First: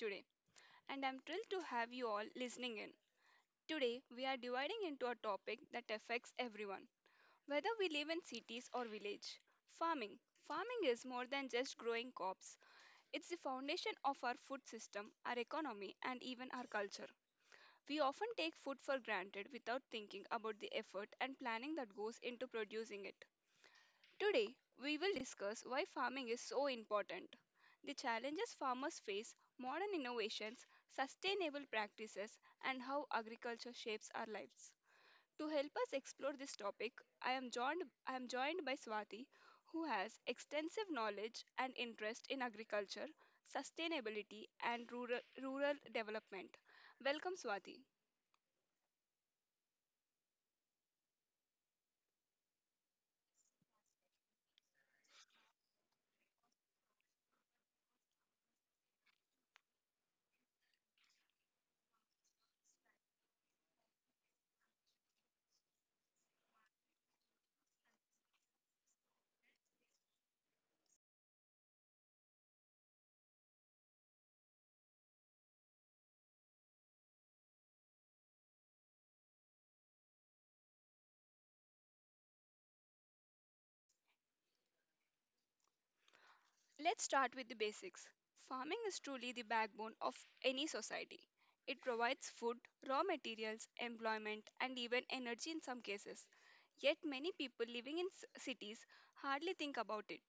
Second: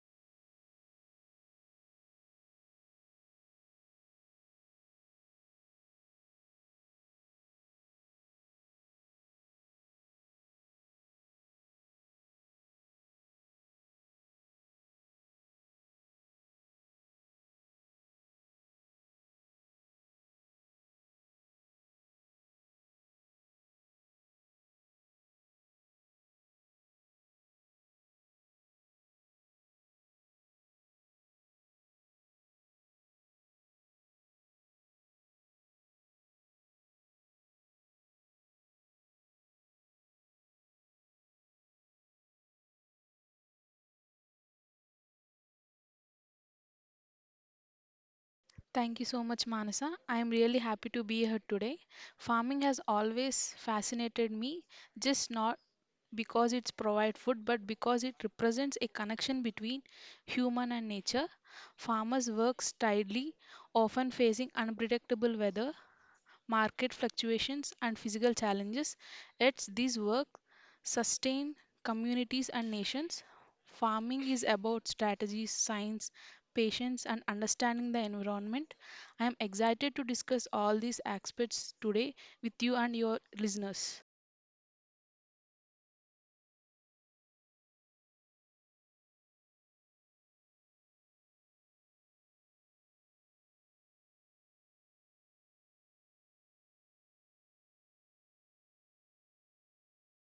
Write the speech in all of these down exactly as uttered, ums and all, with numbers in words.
today, and I'm thrilled to have you all listening in. Today, we are dividing into a topic that affects everyone, whether we live in cities or village. Farming. Farming is more than just growing crops. It's the foundation of our food system, our economy, and even our culture. We often take food for granted without thinking about the effort and planning that goes into producing it. Today, we will discuss why farming is so important, the challenges farmers face, modern innovations, sustainable practices, and how agriculture shapes our lives. To help us explore this topic, I am joined, I am joined by Swati, who has extensive knowledge and interest in agriculture, sustainability, and rural, rural development. Welcome, Swati. Thank you so much, Manasa. I am really happy to be here today. Farming has always fascinated me, just not because it's provide food, but because it represents a connection between human and nature. Farmers work tirelessly, often facing unpredictable weather, market fluctuations, and physical challenges. Yet, these work sustain communities and nations. Farming is about strategies, science, patience, and understanding the environment. I am excited to discuss all these aspects today with you and your listeners. Let's start with the basics. Farming is truly the backbone of any society. It provides food, raw materials, employment, and even energy in some cases. Yet many people living in s- cities hardly think about it.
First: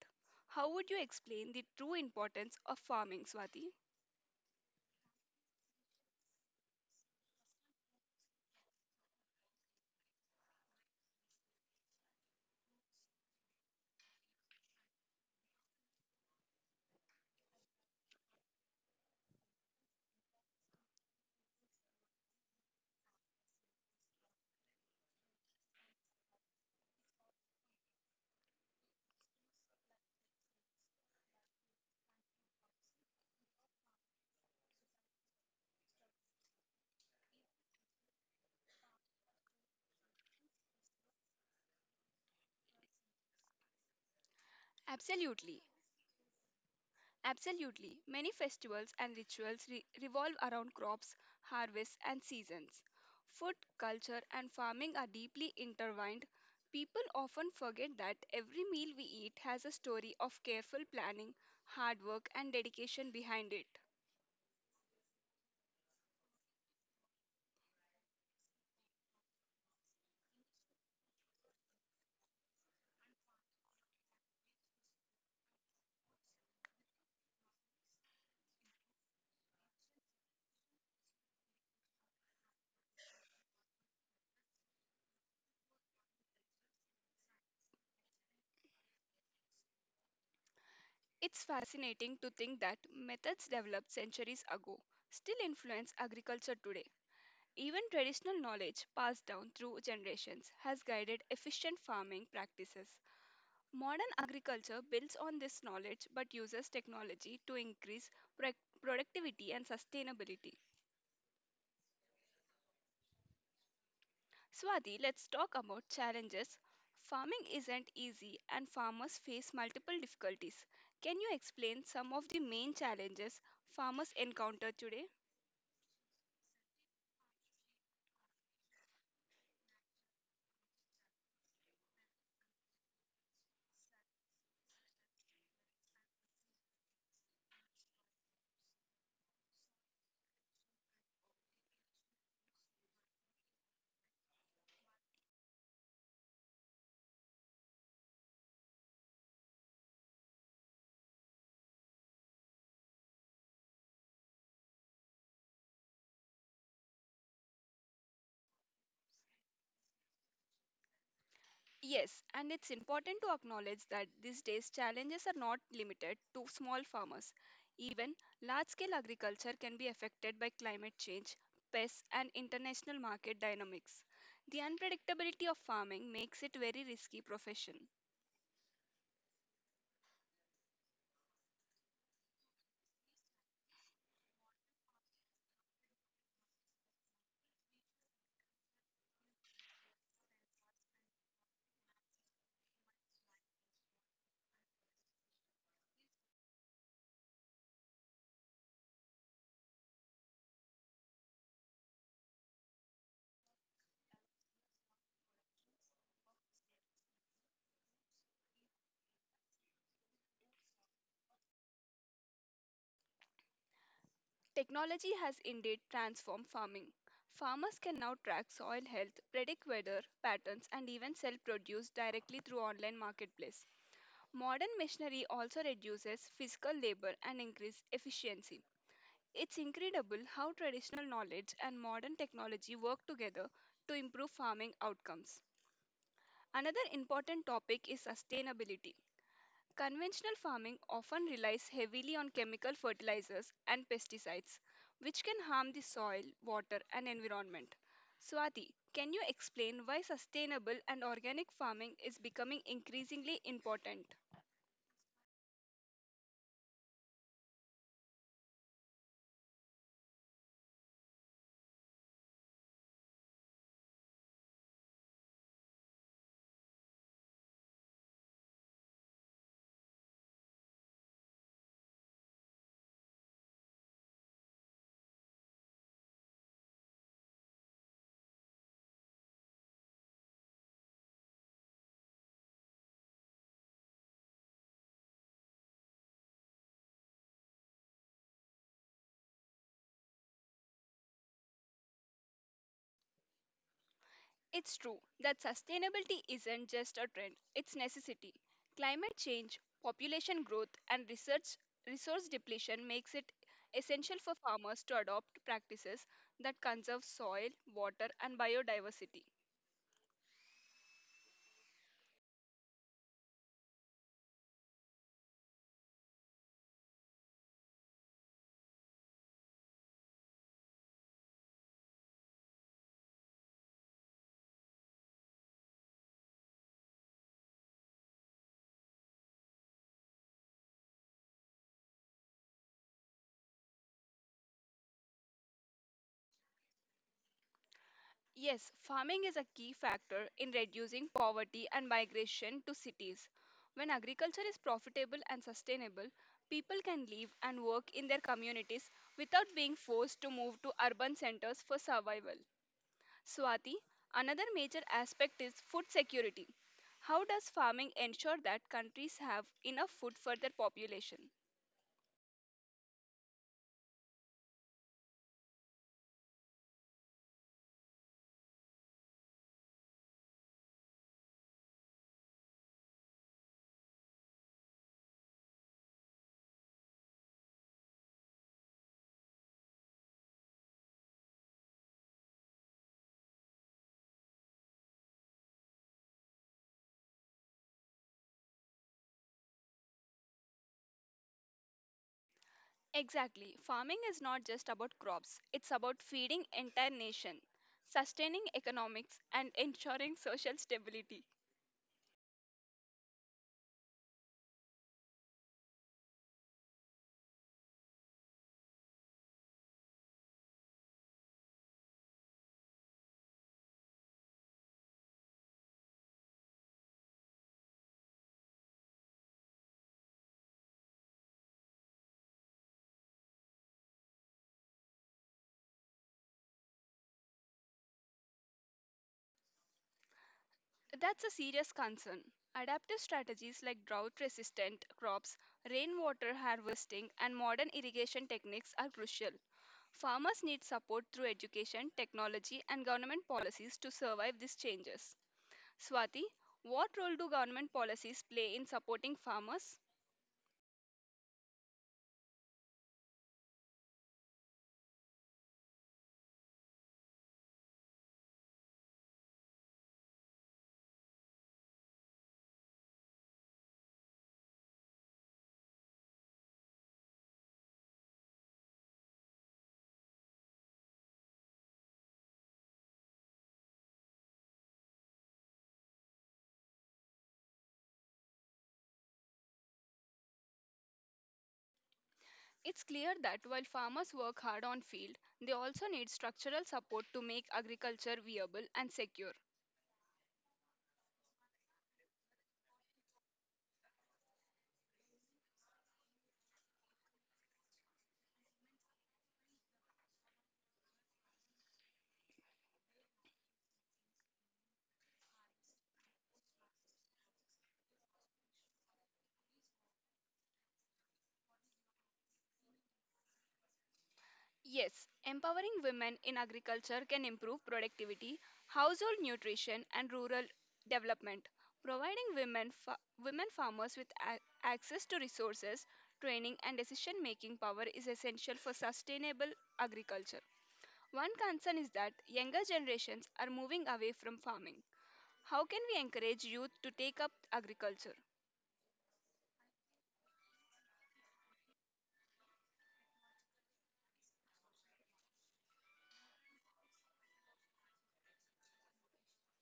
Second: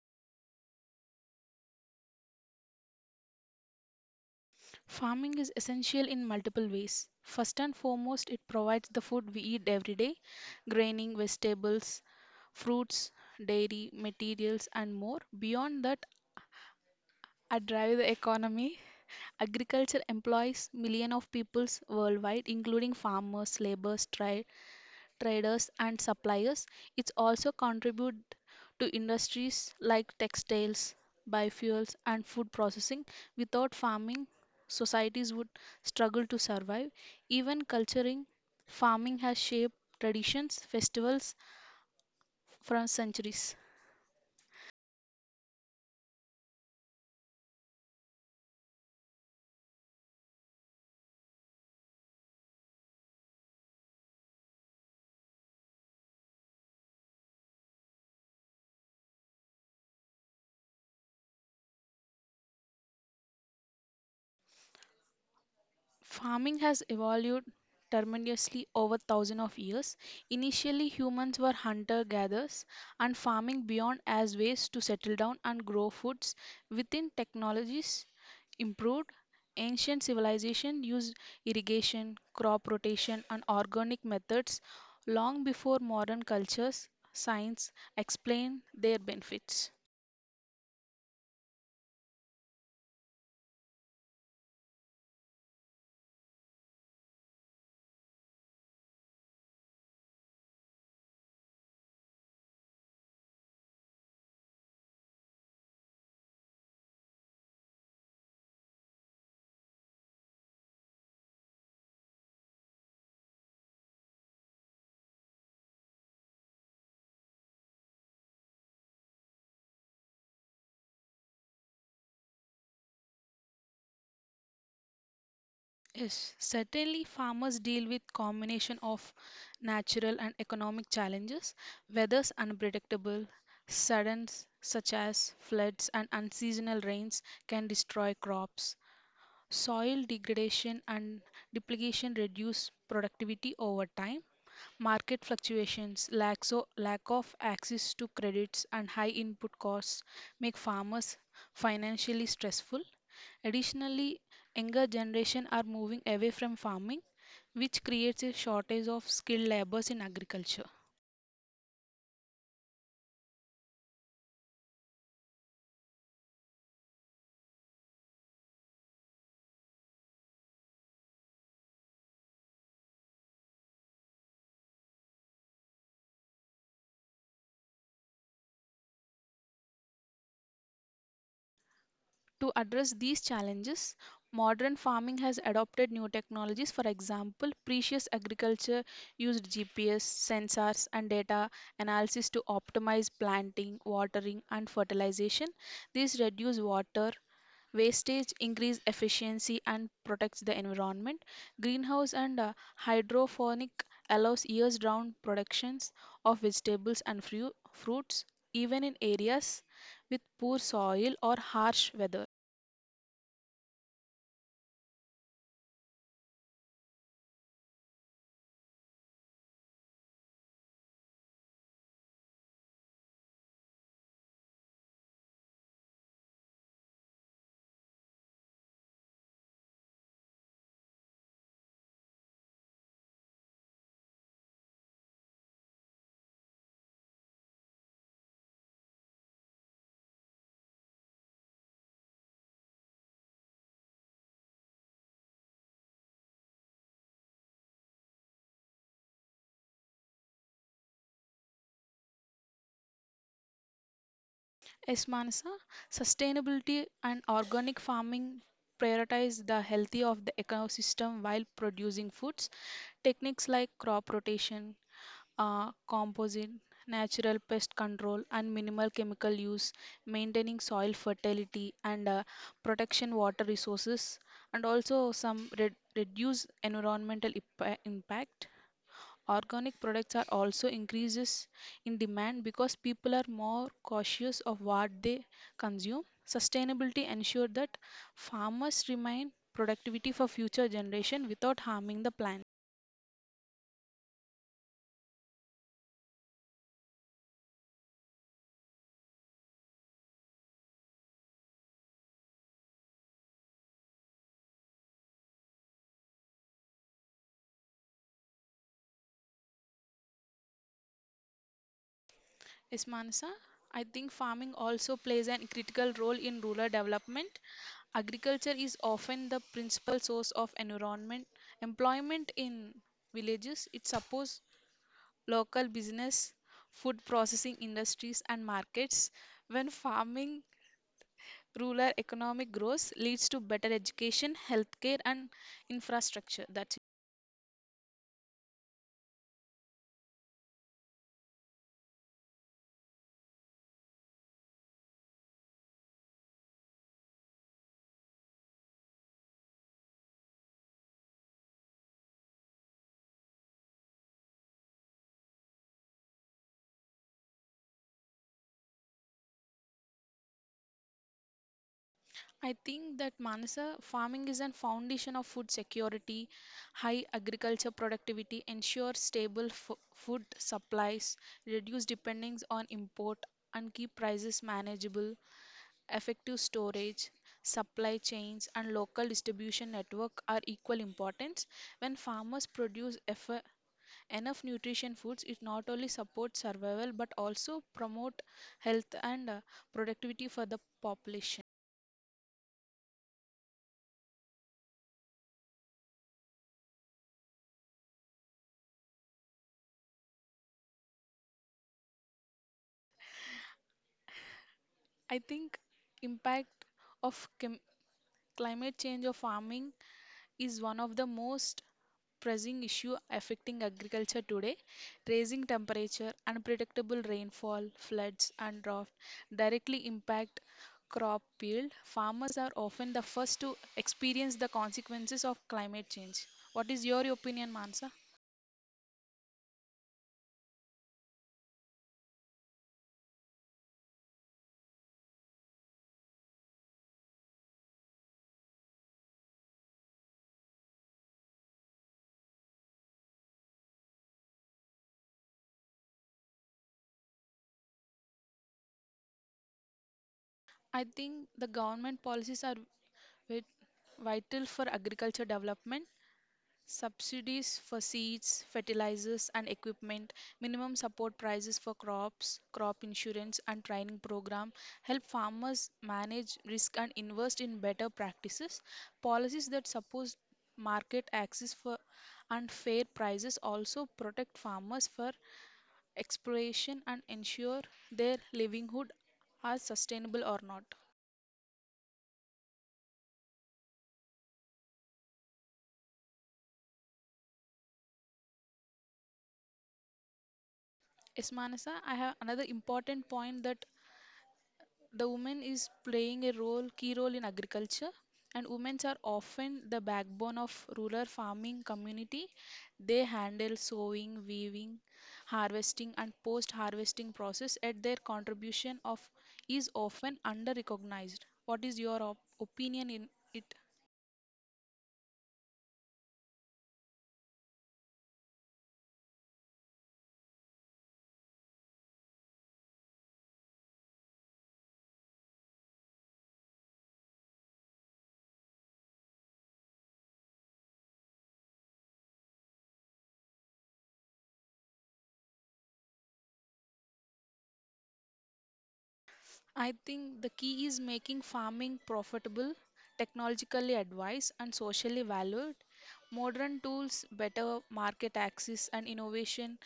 How would you explain the true importance of farming, Swati? Farming is essential in multiple ways. First and foremost, it provides the food we eat every day graining, vegetables, fruits, dairy, materials, and more. Beyond that, I drive the economy. Agriculture employs millions of peoples worldwide, including farmers, laborers, tra- traders, and suppliers. It also contributes to industries like textiles, biofuels, and food processing. Without farming, societies would struggle to survive. Even culturing, farming has shaped traditions, festivals from centuries. Absolutely. Absolutely. Many festivals and rituals re- revolve around crops, harvests, and seasons. Food, culture, and farming are deeply intertwined. People often forget that every meal we eat has a story of careful planning, hard work, and dedication behind it. Farming has evolved tremendously over thousands of years. Initially, humans were hunter gatherers, and farming beyond as ways to settle down and grow foods. Within technologies improved, ancient civilization used irrigation, crop rotation, and organic methods long before modern cultures, science explained their benefits. It's fascinating to think that methods developed centuries ago still influence agriculture today. Even traditional knowledge passed down through generations has guided efficient farming practices. Modern agriculture builds on this knowledge but uses technology to increase pro- productivity and sustainability. Swati, let's talk about challenges. Farming isn't easy and farmers face multiple difficulties. Can you explain some of the main challenges farmers encounter today? Yes, certainly farmers deal with combination of natural and economic challenges. Weather's unpredictable, suddens such as floods and unseasonal rains can destroy crops. Soil degradation and duplication reduce productivity over time. Market fluctuations, lack, so lack of access to credits, and high input costs make farmers financially stressful. Additionally, younger generation are moving away from farming, which creates a shortage of skilled laborers in agriculture. Yes, and it's important to acknowledge that these days challenges are not limited to small farmers. Even large scale agriculture can be affected by climate change, pests, and international market dynamics. The unpredictability of farming makes it very risky profession. To address these challenges, modern farming has adopted new technologies. For example, precious agriculture used G P S, sensors, and data analysis to optimize planting, watering, and fertilization. These reduce water, Wastage increase efficiency and protects the environment. Greenhouse and uh, hydroponic allows years-round productions of vegetables and fru- fruits, even in areas with poor soil or harsh weather. Technology has indeed transformed farming. Farmers can now track soil health, predict weather patterns, and even sell produce directly through online marketplace. Modern machinery also reduces physical labor and increases efficiency. It's incredible how traditional knowledge and modern technology work together to improve farming outcomes. Another important topic is sustainability. Conventional farming often relies heavily on chemical fertilizers and pesticides, which can harm the soil, water, and environment. Swati, can you explain why sustainable and organic farming is becoming increasingly important? Yes, Manasa, sustainability and organic farming prioritize the health of the ecosystem while producing foods. Techniques like crop rotation, uh, composite, natural pest control, and minimal chemical use, maintaining soil fertility and uh, protection water resources, and also some re- reduce environmental ipa- impact. Organic products are also increases in demand because people are more cautious of what they consume. Sustainability ensure that farmers remain productivity for future generation without harming the planet. It's true that sustainability isn't just a trend, it's necessity. Climate change, population growth and research resource depletion makes it essential for farmers to adopt practices that conserve soil, water and biodiversity. Yes, Manasa. I think farming also plays a critical role in rural development. Agriculture is often the principal source of environment employment in villages. It supports local business, food processing industries, and markets. When farming, rural economic growth leads to better education, healthcare, and infrastructure. That's Yes, farming is a key factor in reducing poverty and migration to cities. When agriculture is profitable and sustainable, people can live and work in their communities without being forced to move to urban centers for survival. Swati, another major aspect is food security. How does farming ensure that countries have enough food for their population? I think that Manasa farming is a foundation of food security. High agriculture productivity ensures stable fo- food supplies, reduce dependence on import, and keep prices manageable. Effective storage, supply chains, and local distribution network are equal importance. When farmers produce eff- enough nutrition foods, it not only supports survival but also promote health and uh, productivity for the population. Exactly. Farming is not just about crops, it's about feeding entire nation, sustaining economics and ensuring social stability. I think impact of clim- climate change or farming is one of the most pressing issue affecting agriculture today. Raising temperature, unpredictable rainfall, floods and drought directly impact crop yield. Farmers are often the first to experience the consequences of climate change. What is your opinion, Mansa? That's a serious concern. Adaptive strategies like drought resistant crops, rainwater harvesting and modern irrigation techniques are crucial. Farmers need support through education, technology, and government policies to survive these changes. Swati, what role do government policies play in supporting farmers? I think the government policies are vi- vital for agriculture development. Subsidies for seeds, fertilizers, and equipment, minimum support prices for crops, crop insurance, and training program help farmers manage risk and invest in better practices. Policies that support market access for and fair prices also protect farmers for exploration and ensure their livelihood are sustainable or not. It's clear that while farmers work hard on field, they also need structural support to make agriculture viable and secure. Yes, Manasa, I have another important point that the woman is playing a role key role in agriculture, and women are often the backbone of rural farming community. They handle sowing, weaving, harvesting, and post harvesting process. At their contribution of is often under recognized. What is your op- opinion in it? Yes, empowering women in agriculture can improve productivity, household nutrition, and rural development. Providing women, fa- women farmers with a- access to resources, training, and decision making power is essential for sustainable agriculture. One concern is that younger generations are moving away from farming. How can we encourage youth to take up agriculture? I think the key is making farming profitable, technologically advanced, and socially valued. Modern tools, better market access, and innovation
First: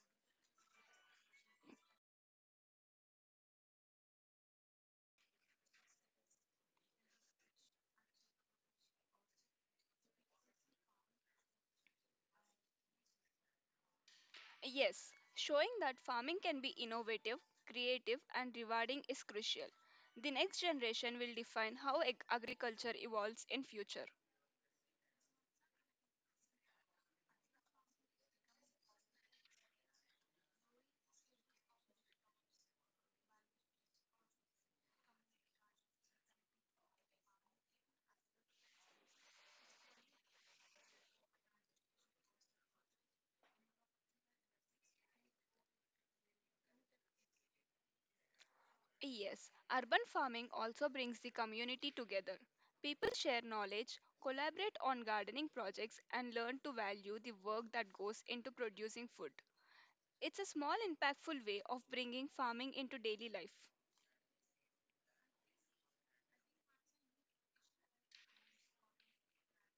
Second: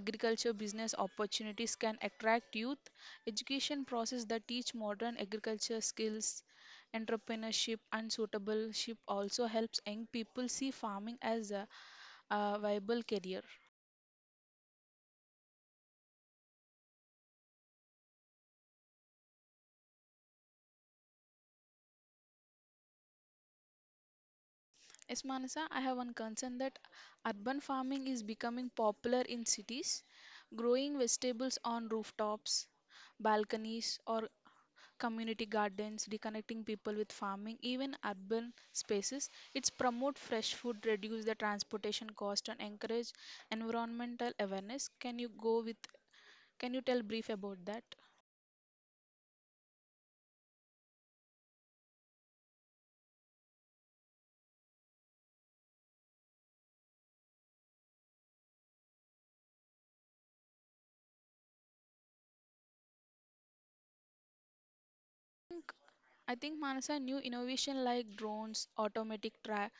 agriculture business opportunities can attract youth, education process that teach modern agriculture skills, entrepreneurship and suitable also helps young people see farming as a, a viable career. Yes, showing that farming can be innovative, creative, and rewarding is crucial. The next generation will define how ag- agriculture evolves in future. Yes, Manasa, I have one concern that urban farming is becoming popular in cities, growing vegetables on rooftops, balconies or community gardens, reconnecting people with farming, even urban spaces. It's promote fresh food, reduce the transportation cost, and encourage environmental awareness. Can you go with? Can you tell brief about that? Yes, urban farming also brings the community together. People share knowledge, collaborate on gardening projects, and learn to value the work that goes into producing food. It's a small, impactful way of bringing farming into daily life. think- I think Manasa new innovation like drones, automatic tra-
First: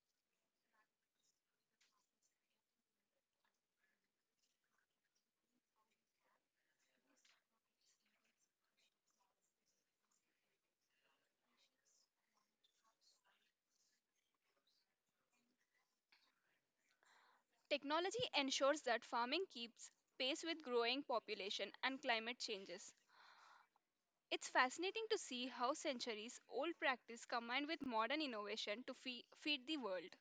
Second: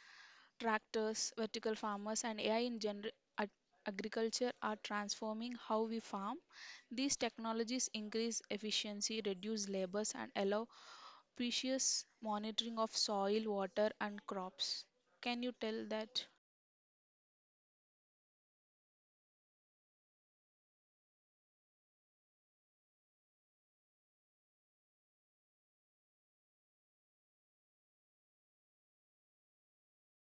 tractors, vertical farmers, and A I in general ag- agriculture are transforming how we farm. These technologies increase efficiency, reduce labors, and allow precious monitoring of soil, water, and crops. Can you tell that? Technology ensures that farming keeps pace with growing population and climate changes. It's fascinating to see how centuries old practice combined with modern innovation to fee- feed the world.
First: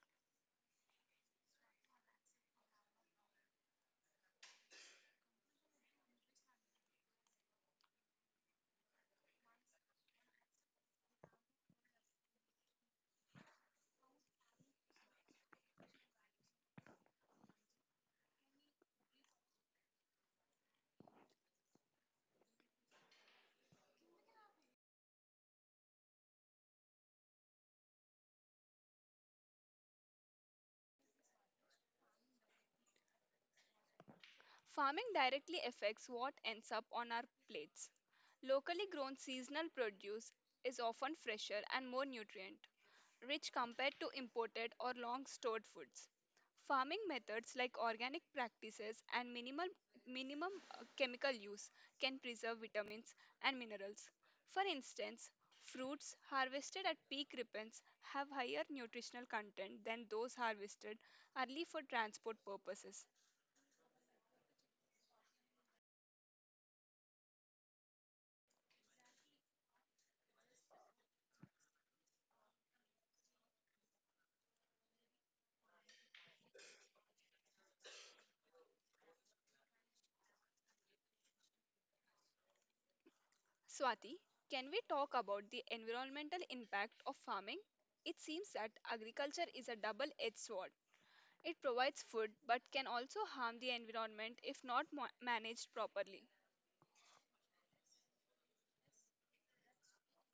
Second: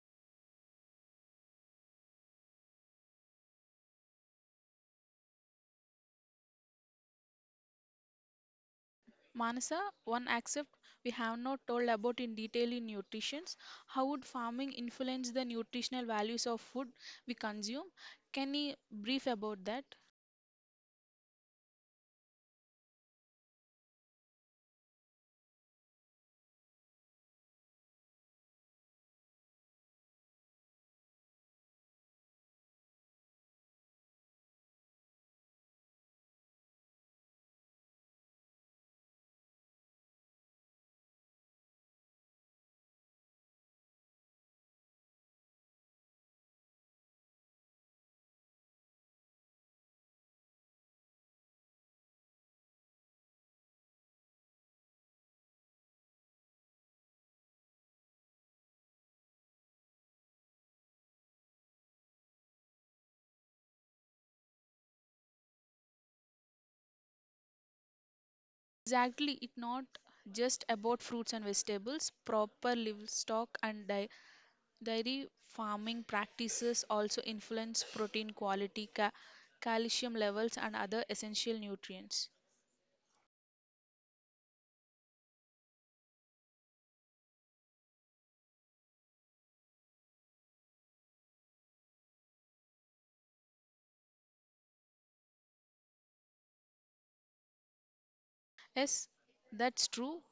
Manasa, one aspect we have not told about in detail in nutrition. How would farming influence the nutritional values of food we consume? Can you brief about that? Farming directly affects what ends up on our plates. Locally grown seasonal produce is often fresher and more nutrient, rich compared to imported or long stored foods. Farming methods like organic practices and minimal, minimum uh, chemical use can preserve vitamins and minerals. For instance, fruits harvested at peak ripeness have higher nutritional content than those harvested early for transport purposes. Exactly, it not just about fruits and vegetables. Proper livestock and di- dairy farming practices also influence protein quality, ca- calcium levels, and other essential nutrients. Swati, can we talk about the environmental impact of farming? It seems that agriculture is a double edged sword. It provides food but can also harm the environment if not mo- managed properly. Yes, that's true.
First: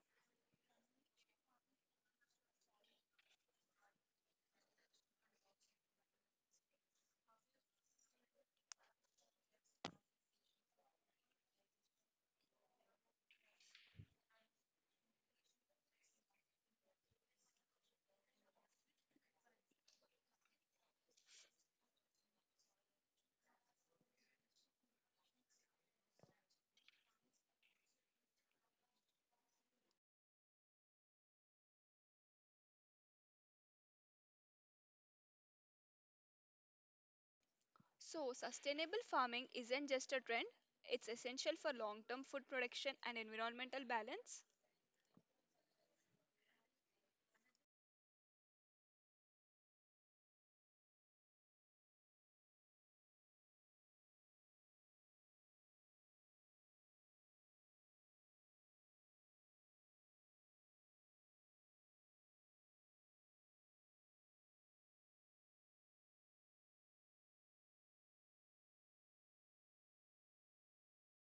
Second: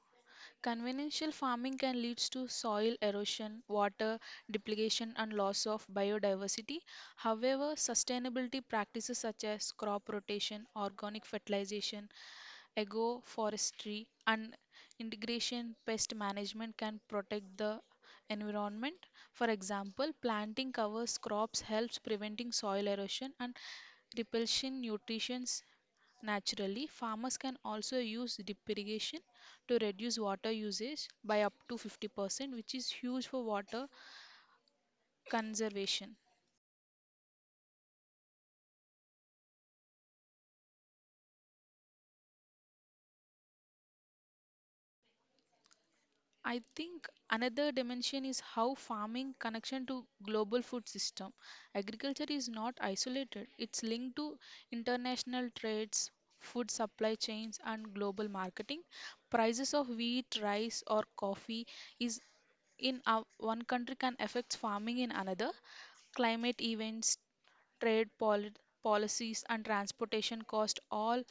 Conventional farming can lead to soil erosion, water depletion, and loss of biodiversity. However, sustainability practices such as crop rotation, organic fertilization, agroforestry, and integration pest management can protect the environment. For example, planting covers crops helps preventing soil erosion and repelsion nutrients Naturally, farmers can also use drip irrigation to reduce water usage by up to fifty percent, which is huge for water conservation. So, sustainable farming isn't just a trend, it's essential for long term food production and environmental balance. I think another dimension is how farming connection to global food system. Agriculture is not isolated. It's linked to international trades, food supply chains and global marketing. Prices of wheat, rice or coffee is in our, one country can affect farming in another. Climate events, trade poli- policies and transportation cost all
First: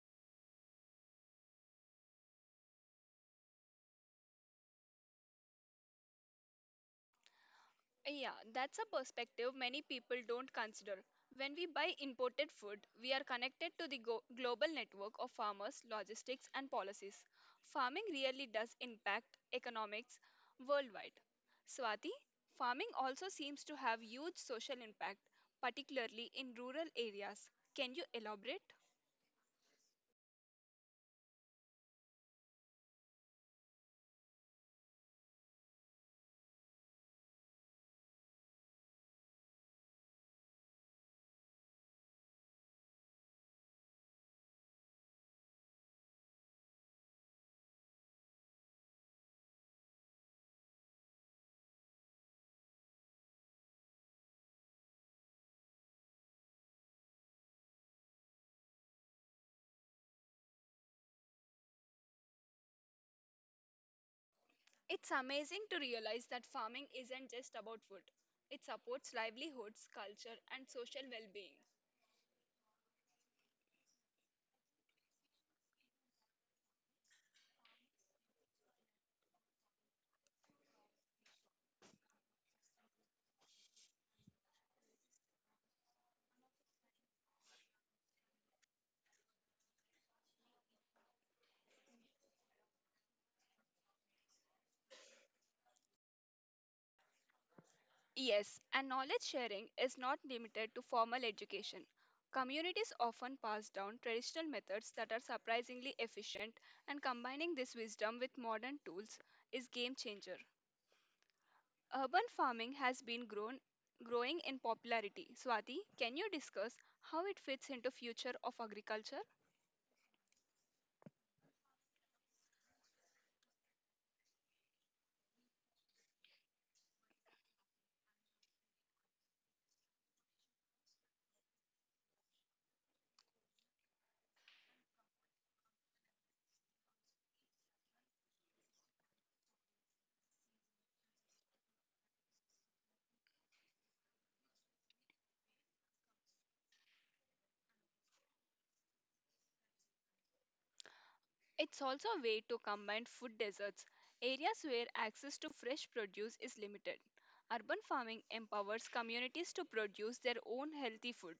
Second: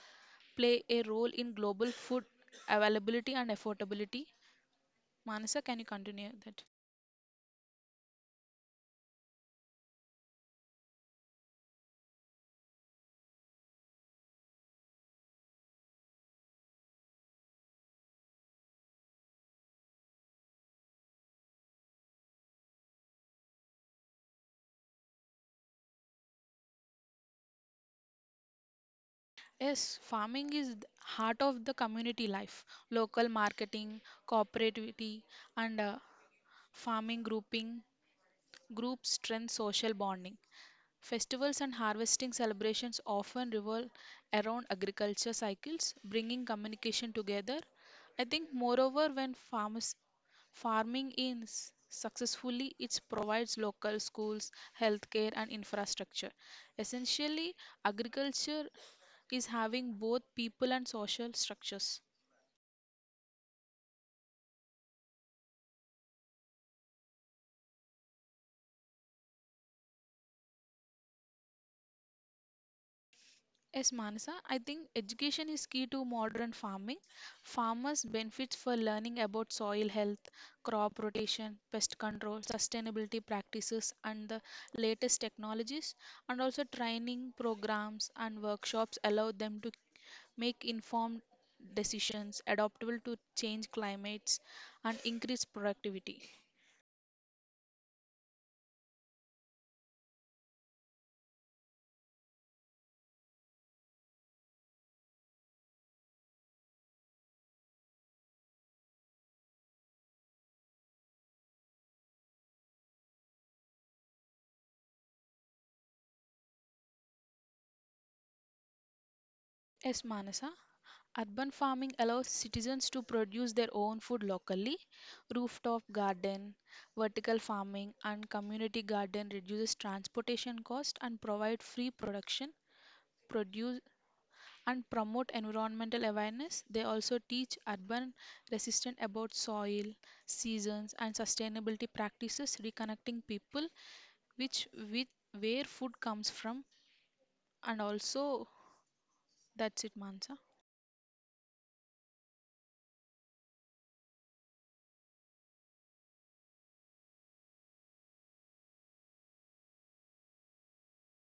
play a role in global food availability and affordability. Manasa, can you continue that? Yeah, that's a perspective many people don't consider. When we buy imported food, we are connected to the go- global network of farmers, logistics, and policies. Farming really does impact economics worldwide. Swati, farming also seems to have huge social impact, particularly in rural areas. Can you elaborate? Yes, farming is the heart of the community life. Local marketing, cooperativity, and uh, farming grouping groups strengthen social bonding. Festivals and harvesting celebrations often revolve around agriculture cycles, bringing communication together. I think, moreover, when farmers farming is successfully it provides local schools, healthcare and infrastructure. Essentially agriculture is having both people and social structures. It's amazing to realize that farming isn't just about food. It supports livelihoods, culture, and social well being. Yes, Manasa, I think education is key to modern farming. Farmers benefit for learning about soil health, crop rotation, pest control, sustainability practices, and the latest technologies. And also, training programs and workshops allow them to make informed decisions adaptable to change climates and increase productivity. Yes, and knowledge sharing is not limited to formal education. Communities often pass down traditional methods that are surprisingly efficient, and combining this wisdom with modern tools is game changer. Urban farming has been grown growing in popularity. Swati, can you discuss how it fits into future of agriculture? Yes, Manasa. Urban farming allows citizens to produce their own food locally. Rooftop garden, vertical farming, and community garden reduces transportation cost and provide free production, produce and promote environmental awareness. They also teach urban residents about soil, seasons, and sustainability practices, reconnecting people which with where food comes from. And also, that's it, Mansa. It's also a way to combine food deserts, areas where access to fresh produce is limited. Urban farming empowers communities to produce their own healthy food.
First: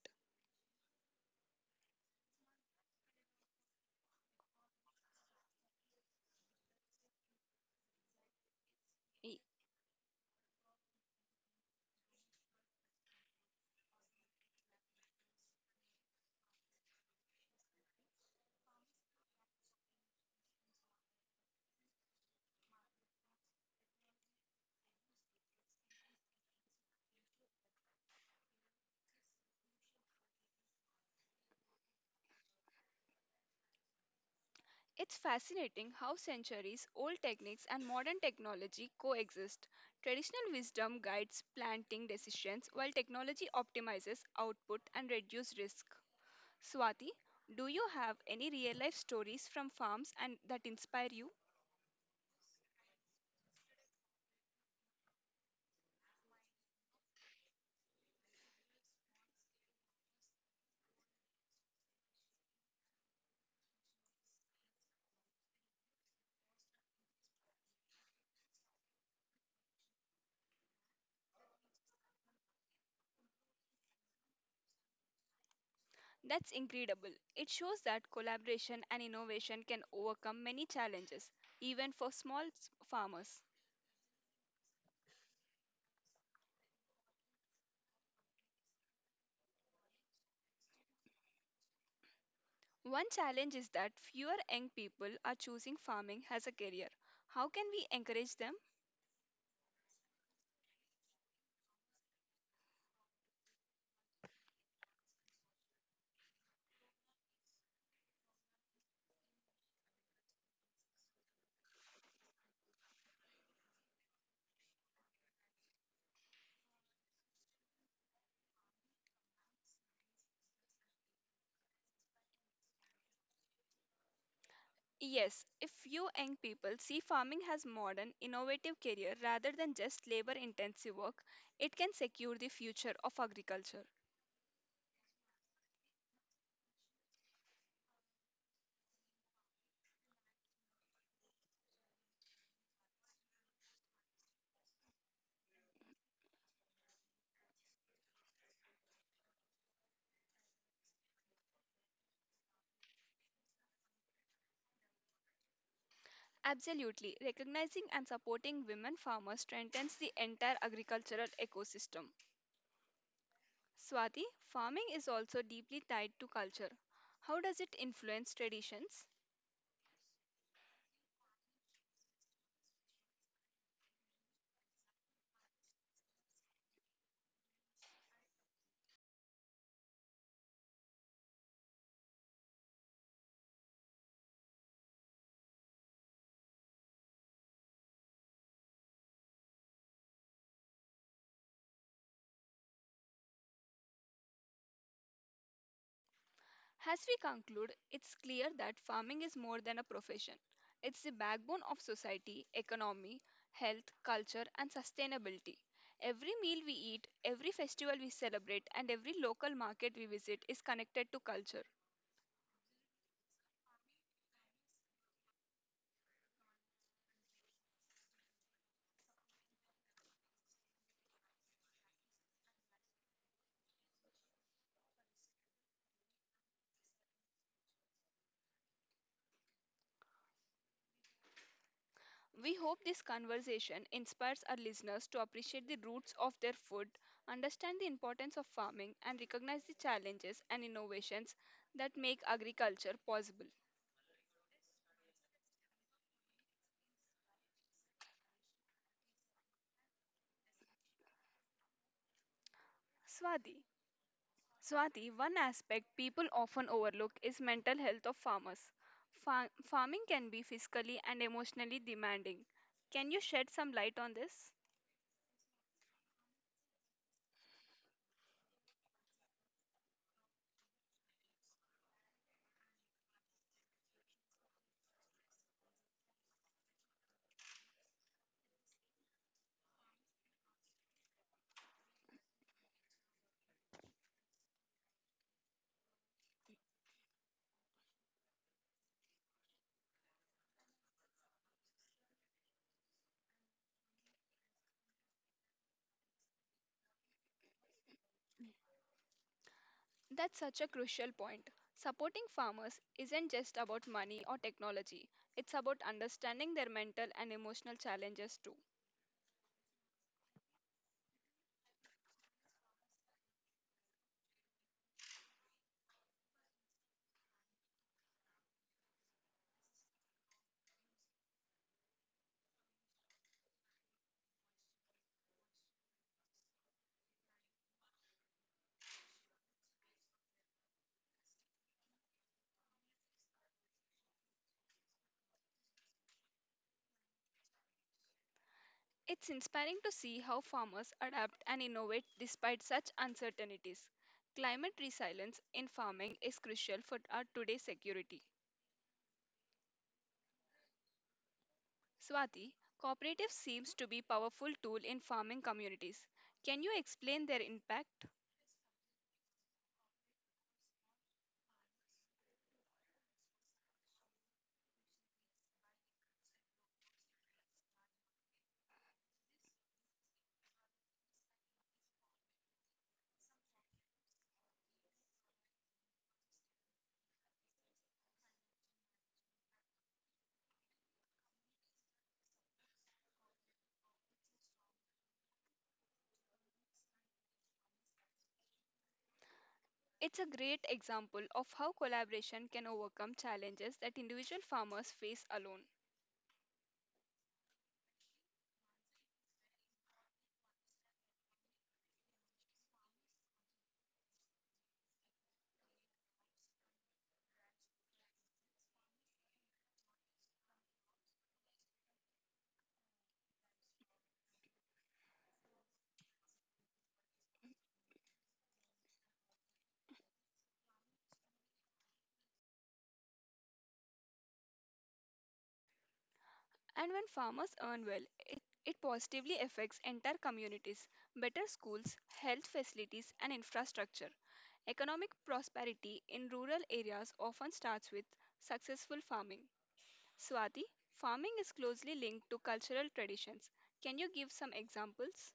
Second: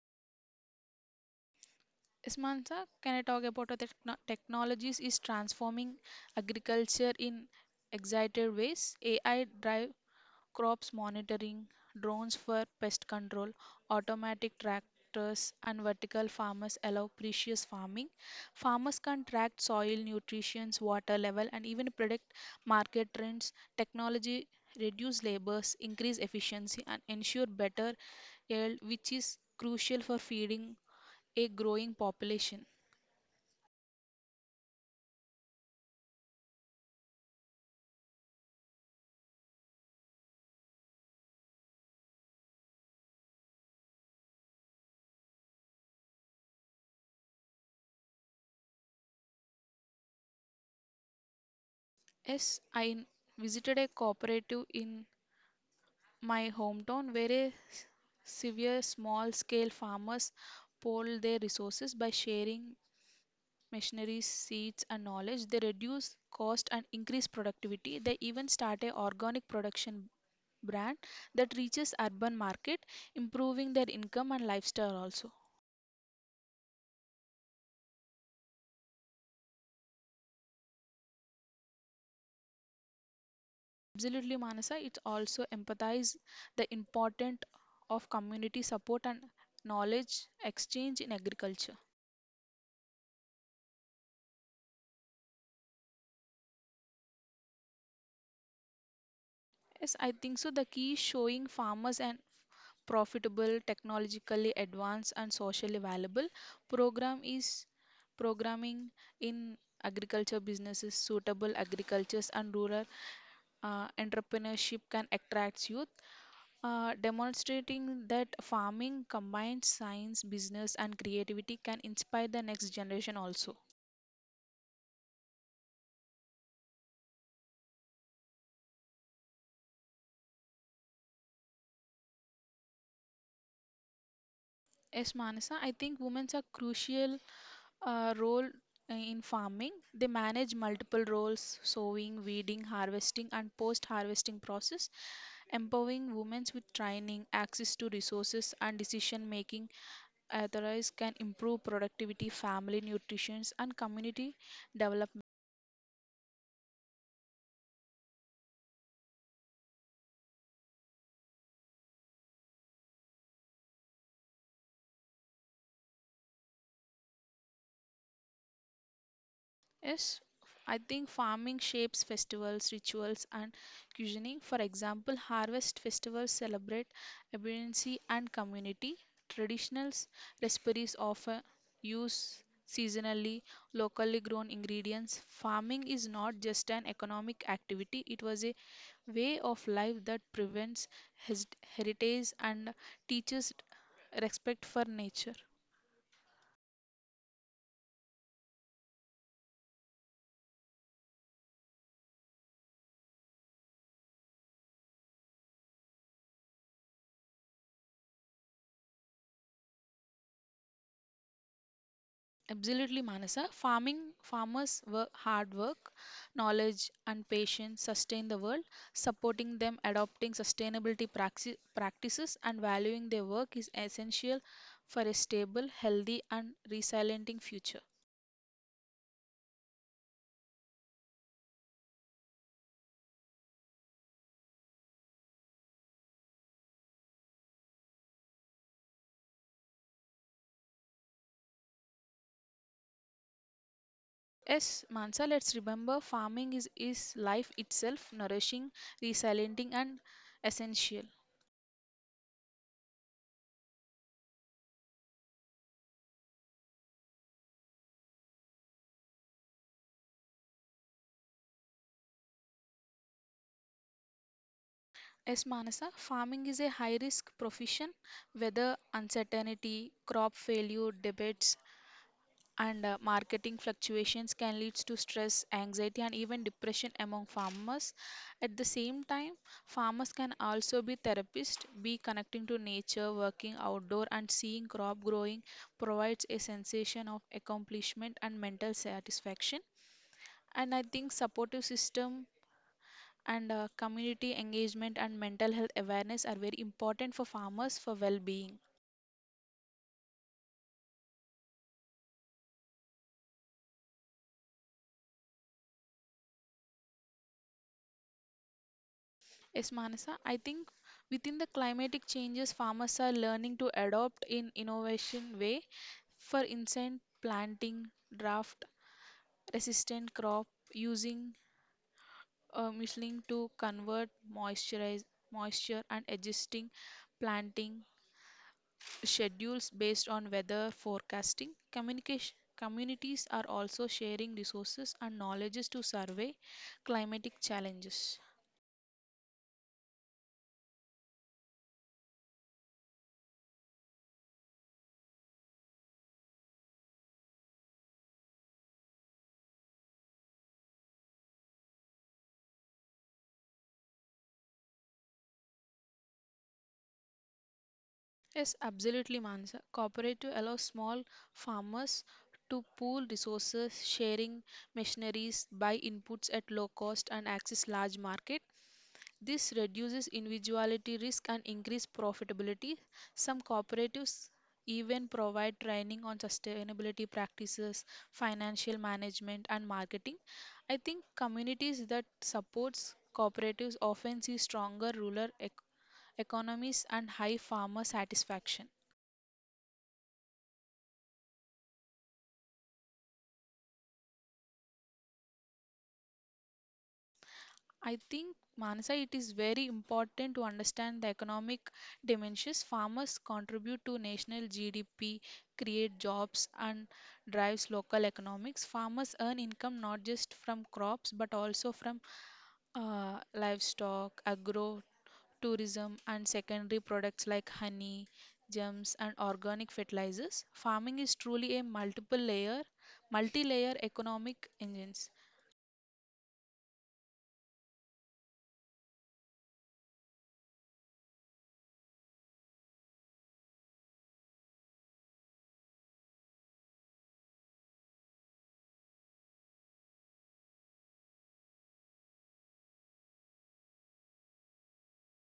Ismansa, can I talk about how the techno- technologies is transforming agriculture in excited ways? E- A I drive crops monitoring, drones for pest control, automatic tractors, and vertical farmers allow precious farming. Farmers can track soil nutrition, water level, and even predict market trends. Technology reduce labors, increase efficiency, and ensure better yield, which is crucial for feeding a growing population. It's fascinating how centuries old techniques and modern technology coexist. Traditional wisdom guides planting decisions while technology optimizes output and reduces risk. Swati, do you have any real life stories from farms and that inspire you? Yes, I visited a cooperative in my hometown where a s- severe small scale farmers pool their resources by sharing machinery, seeds, and knowledge. They reduce cost and increase productivity. They even start a organic production brand that reaches urban market, improving their income and lifestyle also. That's incredible. It shows that collaboration and innovation can overcome many challenges, even for small s- farmers. Absolutely, Manasa, it also empathize the importance of community support and knowledge exchange in agriculture. One challenge is that fewer young people are choosing farming as a career. How can we encourage them? Yes, I think so. The key is showing farmers an profitable, technologically advanced, and socially valuable program is programming in agriculture businesses, suitable agricultures and rural uh, entrepreneurship can attract youth. Uh, demonstrating that farming combines science business and creativity can inspire the next generation also. Yes, if few young people see farming as modern, innovative career rather than just labor intensive work, it can secure the future of agriculture. Yes, Manasa, I think women are crucial uh, role uh, in farming. They manage multiple roles sowing, weeding, harvesting, and post harvesting process, empowering women with training, access to resources, and decision making. Authorize can improve productivity, family nutrition, and community development. Absolutely. Recognizing and supporting women farmers strengthens the entire agricultural ecosystem. Swati, farming is also deeply tied to culture. How does it influence traditions? Yes, I think farming shapes festivals, rituals, and cuisining. For example, harvest festivals celebrate abundancy and community. Traditional recipes often use seasonally, locally grown ingredients. Farming is not just an economic activity, it was a way of life that prevents his heritage and teaches respect for nature. As we conclude, it's clear that farming is more than a profession. It's the backbone of society, economy, health, culture, and sustainability. Every meal we eat, every festival we celebrate, and every local market we visit is connected to culture. Absolutely, Manasa. Farming Farmers work hard work, knowledge and patience sustain the world. Supporting them adopting sustainability praxi- practices and valuing their work is essential for a stable, healthy and resilient future. We hope this conversation inspires our listeners to appreciate the roots of their food, understand the importance of farming, and recognize the challenges and innovations that make agriculture possible. Yes, Mansa, let's remember farming is, is life itself, nourishing, resilient and essential. Swati. Swati, one aspect people often overlook is mental health of farmers. Fa- farming can be physically and emotionally demanding. Can you shed some light on this? Yes, Manasa, farming is a high risk profession, whether uncertainty, crop failure, debates, and uh, marketing fluctuations can lead to stress, anxiety, and even depression among farmers. At the same time, farmers can also be therapists, be connecting to nature, working outdoor, and seeing crop growing provides a sensation of accomplishment and mental satisfaction. And I think supportive system and uh, community engagement and mental health awareness are very important for farmers for well-being. That's such a crucial point. Supporting farmers isn't just about money or technology, it's about understanding their mental and emotional challenges too. Yes, Manasa, I think within the climatic changes, farmers are learning to adopt in innovation way. For instance, planting drought resistant crop using uh, mulching to convert moisturize moisture and adjusting planting schedules based on weather forecasting. Communication communities are also sharing resources and knowledges to survey climatic challenges. It's inspiring to see how farmers adapt and innovate despite such uncertainties. Climate resilience in farming is crucial for our today's security. Swati, cooperatives seems to be powerful tool in farming communities. Can you explain their impact? Yes, absolutely, Mansa. Cooperative allows small farmers to pool resources, sharing machineries, buy inputs at low cost, and access large market. This reduces individuality risk and increase profitability. Some cooperatives even provide training on sustainability practices, financial management, and marketing. I think communities that supports cooperatives often see stronger rural ec- economies and high farmer satisfaction. It's a great example of how collaboration can overcome challenges that individual farmers face alone. I think, Manasa, it is very important to understand the economic dimensions. Farmers contribute to national G D P, create jobs, and drives local economics. Farmers earn income not just from crops but also from uh, livestock, agro, tourism, and secondary products like honey, gems, and organic fertilizers. Farming is truly a multiple layer, multi-layer economic engine. And when farmers earn well, it, it positively affects entire communities, better schools, health facilities, and infrastructure. Economic prosperity in rural areas often starts with successful farming. Swati, farming is closely linked to cultural traditions. Can you give some examples?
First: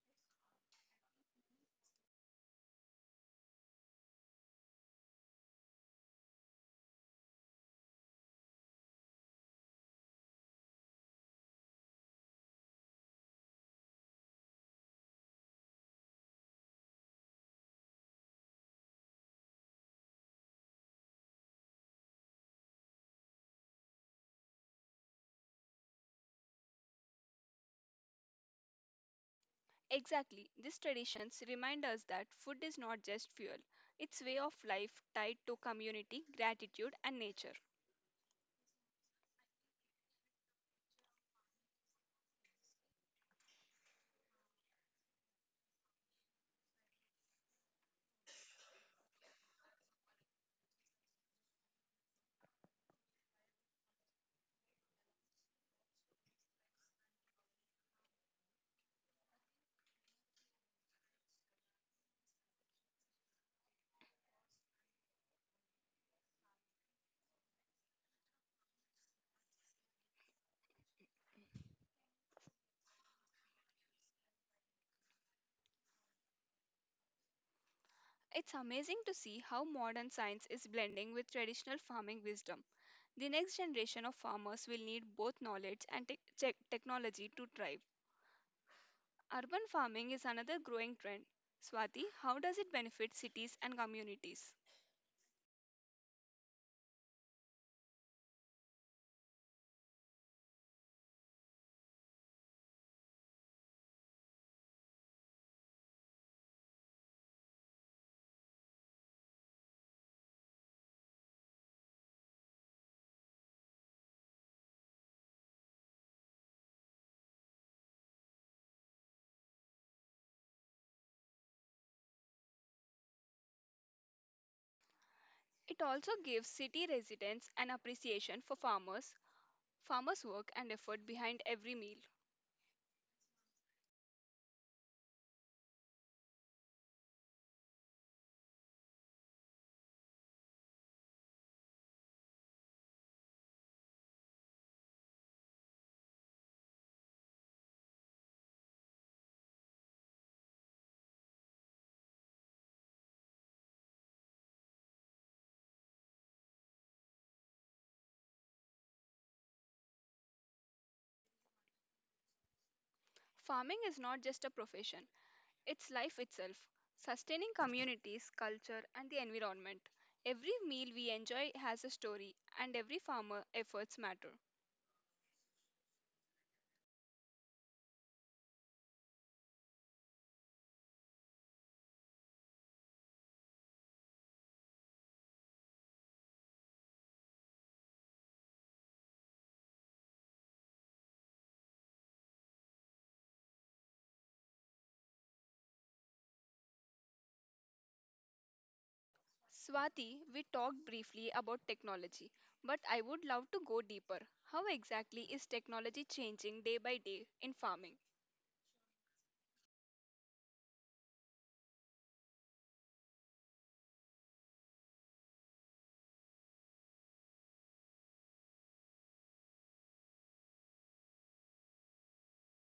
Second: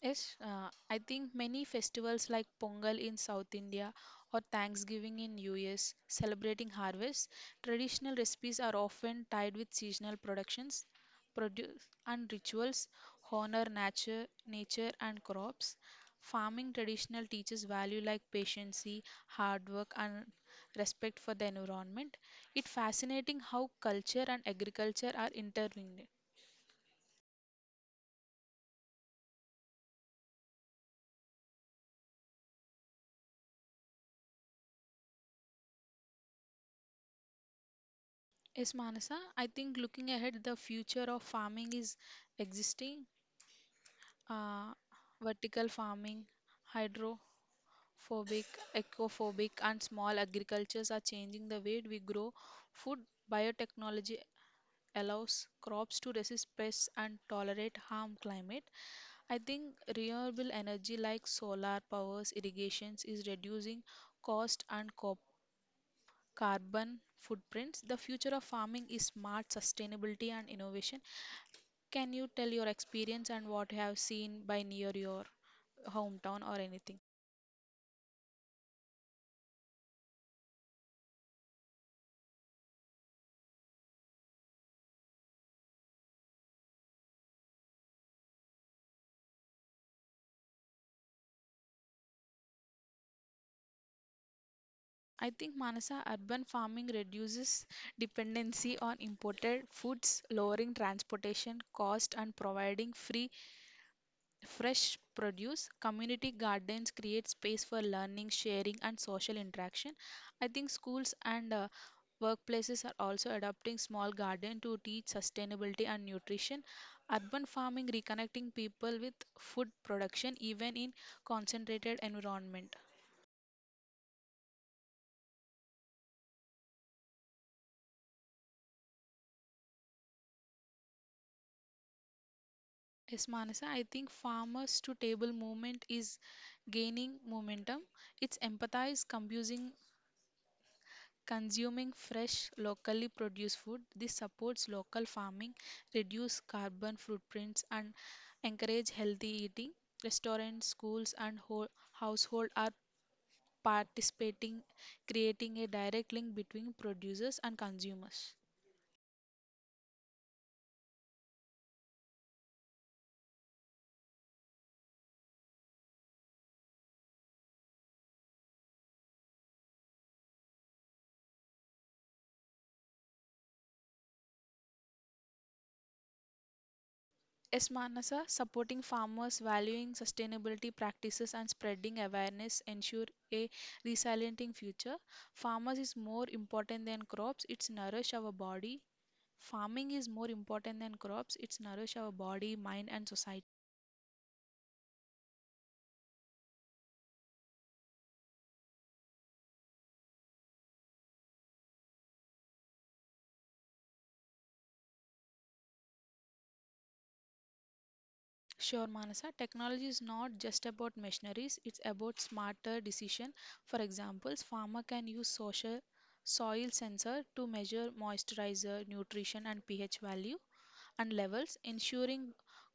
Yes, uh, I think many festivals like Pongal in South India or Thanksgiving in U S celebrating harvest, traditional recipes are often tied with seasonal productions, produce and rituals honor nature, nature and crops. Farming traditional teaches value like patience, hard work and respect for the environment. It's fascinating how culture and agriculture are intertwined. Exactly. These traditions remind us that food is not just fuel, it's way of life tied to community, gratitude and nature. Yes, Manasa, I think looking ahead, the future of farming is existing uh, vertical farming, hydrophobic, ecophobic, and small agricultures are changing the way we grow food. Biotechnology allows crops to resist pests and tolerate harm climate. I think renewable energy like solar powers, irrigations is reducing cost and co- carbon footprints. The future of farming is smart sustainability and innovation. Can you tell your experience and what you have seen by near your hometown or anything? It's amazing to see how modern science is blending with traditional farming wisdom. The next generation of farmers will need both knowledge and tech tech- technology to thrive. Urban farming is another growing trend. Swati, how does it benefit cities and communities? I think Manasa urban farming reduces dependency on imported foods, lowering transportation cost and providing free fresh produce. Community gardens create space for learning, sharing, and social interaction. I think schools and uh, workplaces are also adopting small garden to teach sustainability and nutrition. Urban farming reconnecting people with food production even in concentrated environment. It also gives city residents an appreciation for farmers, farmers' work and effort behind every meal. Yes, Manasa, I think farmers to table movement is gaining momentum. It's empathize, confusing consuming fresh, locally produced food. This supports local farming, reduce carbon footprints and encourage healthy eating. Restaurants, schools and ho- household are participating, creating a direct link between producers and consumers. Farming is not just a profession, it's life itself, sustaining communities, culture, and the environment. Every meal we enjoy has a story, and every farmer efforts matter. Yes, Manasa, supporting farmers, valuing sustainability practices, and spreading awareness ensure a resilient future. Farmers is more important than crops, it's nourish our body, farming is more important than crops, it's nourish our body, mind and society. Swati, we talked briefly about technology, but I would love to go deeper. How exactly is technology changing day by day in farming? Sure, Manasa, technology is not just about machineries, it's about smarter decision. For examples, farmer can use social soil sensor to measure moisturizer, nutrition and ph value and levels, ensuring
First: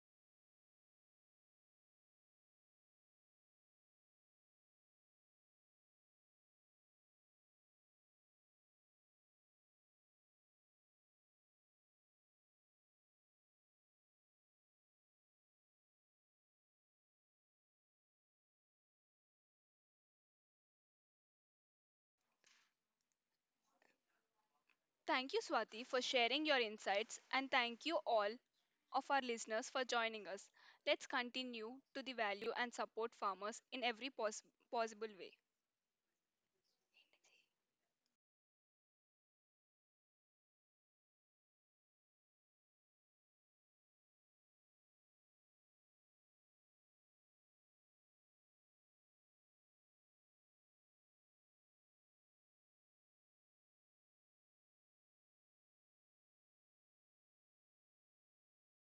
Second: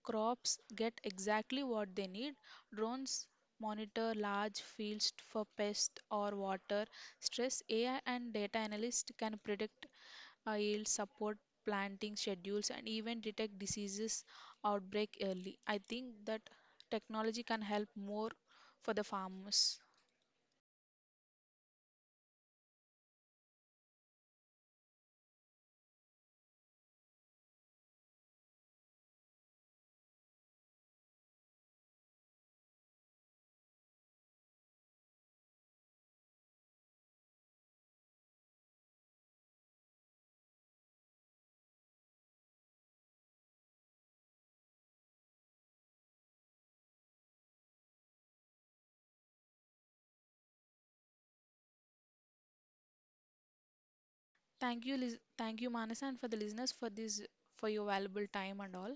crops get exactly what they need. Drones monitor large fields for pest or water stress. AI and data analysts can predict uh, yield, support planting schedules, and even detect diseases outbreak early. I think that technology can help more for the farmers. Thank you, Swati, for sharing your insights, and thank you all of our listeners for joining us. Let's continue to the value and support farmers in every pos- possible way. Thank you, lis- thank you, Manas, and for the listeners for this for your valuable time and all.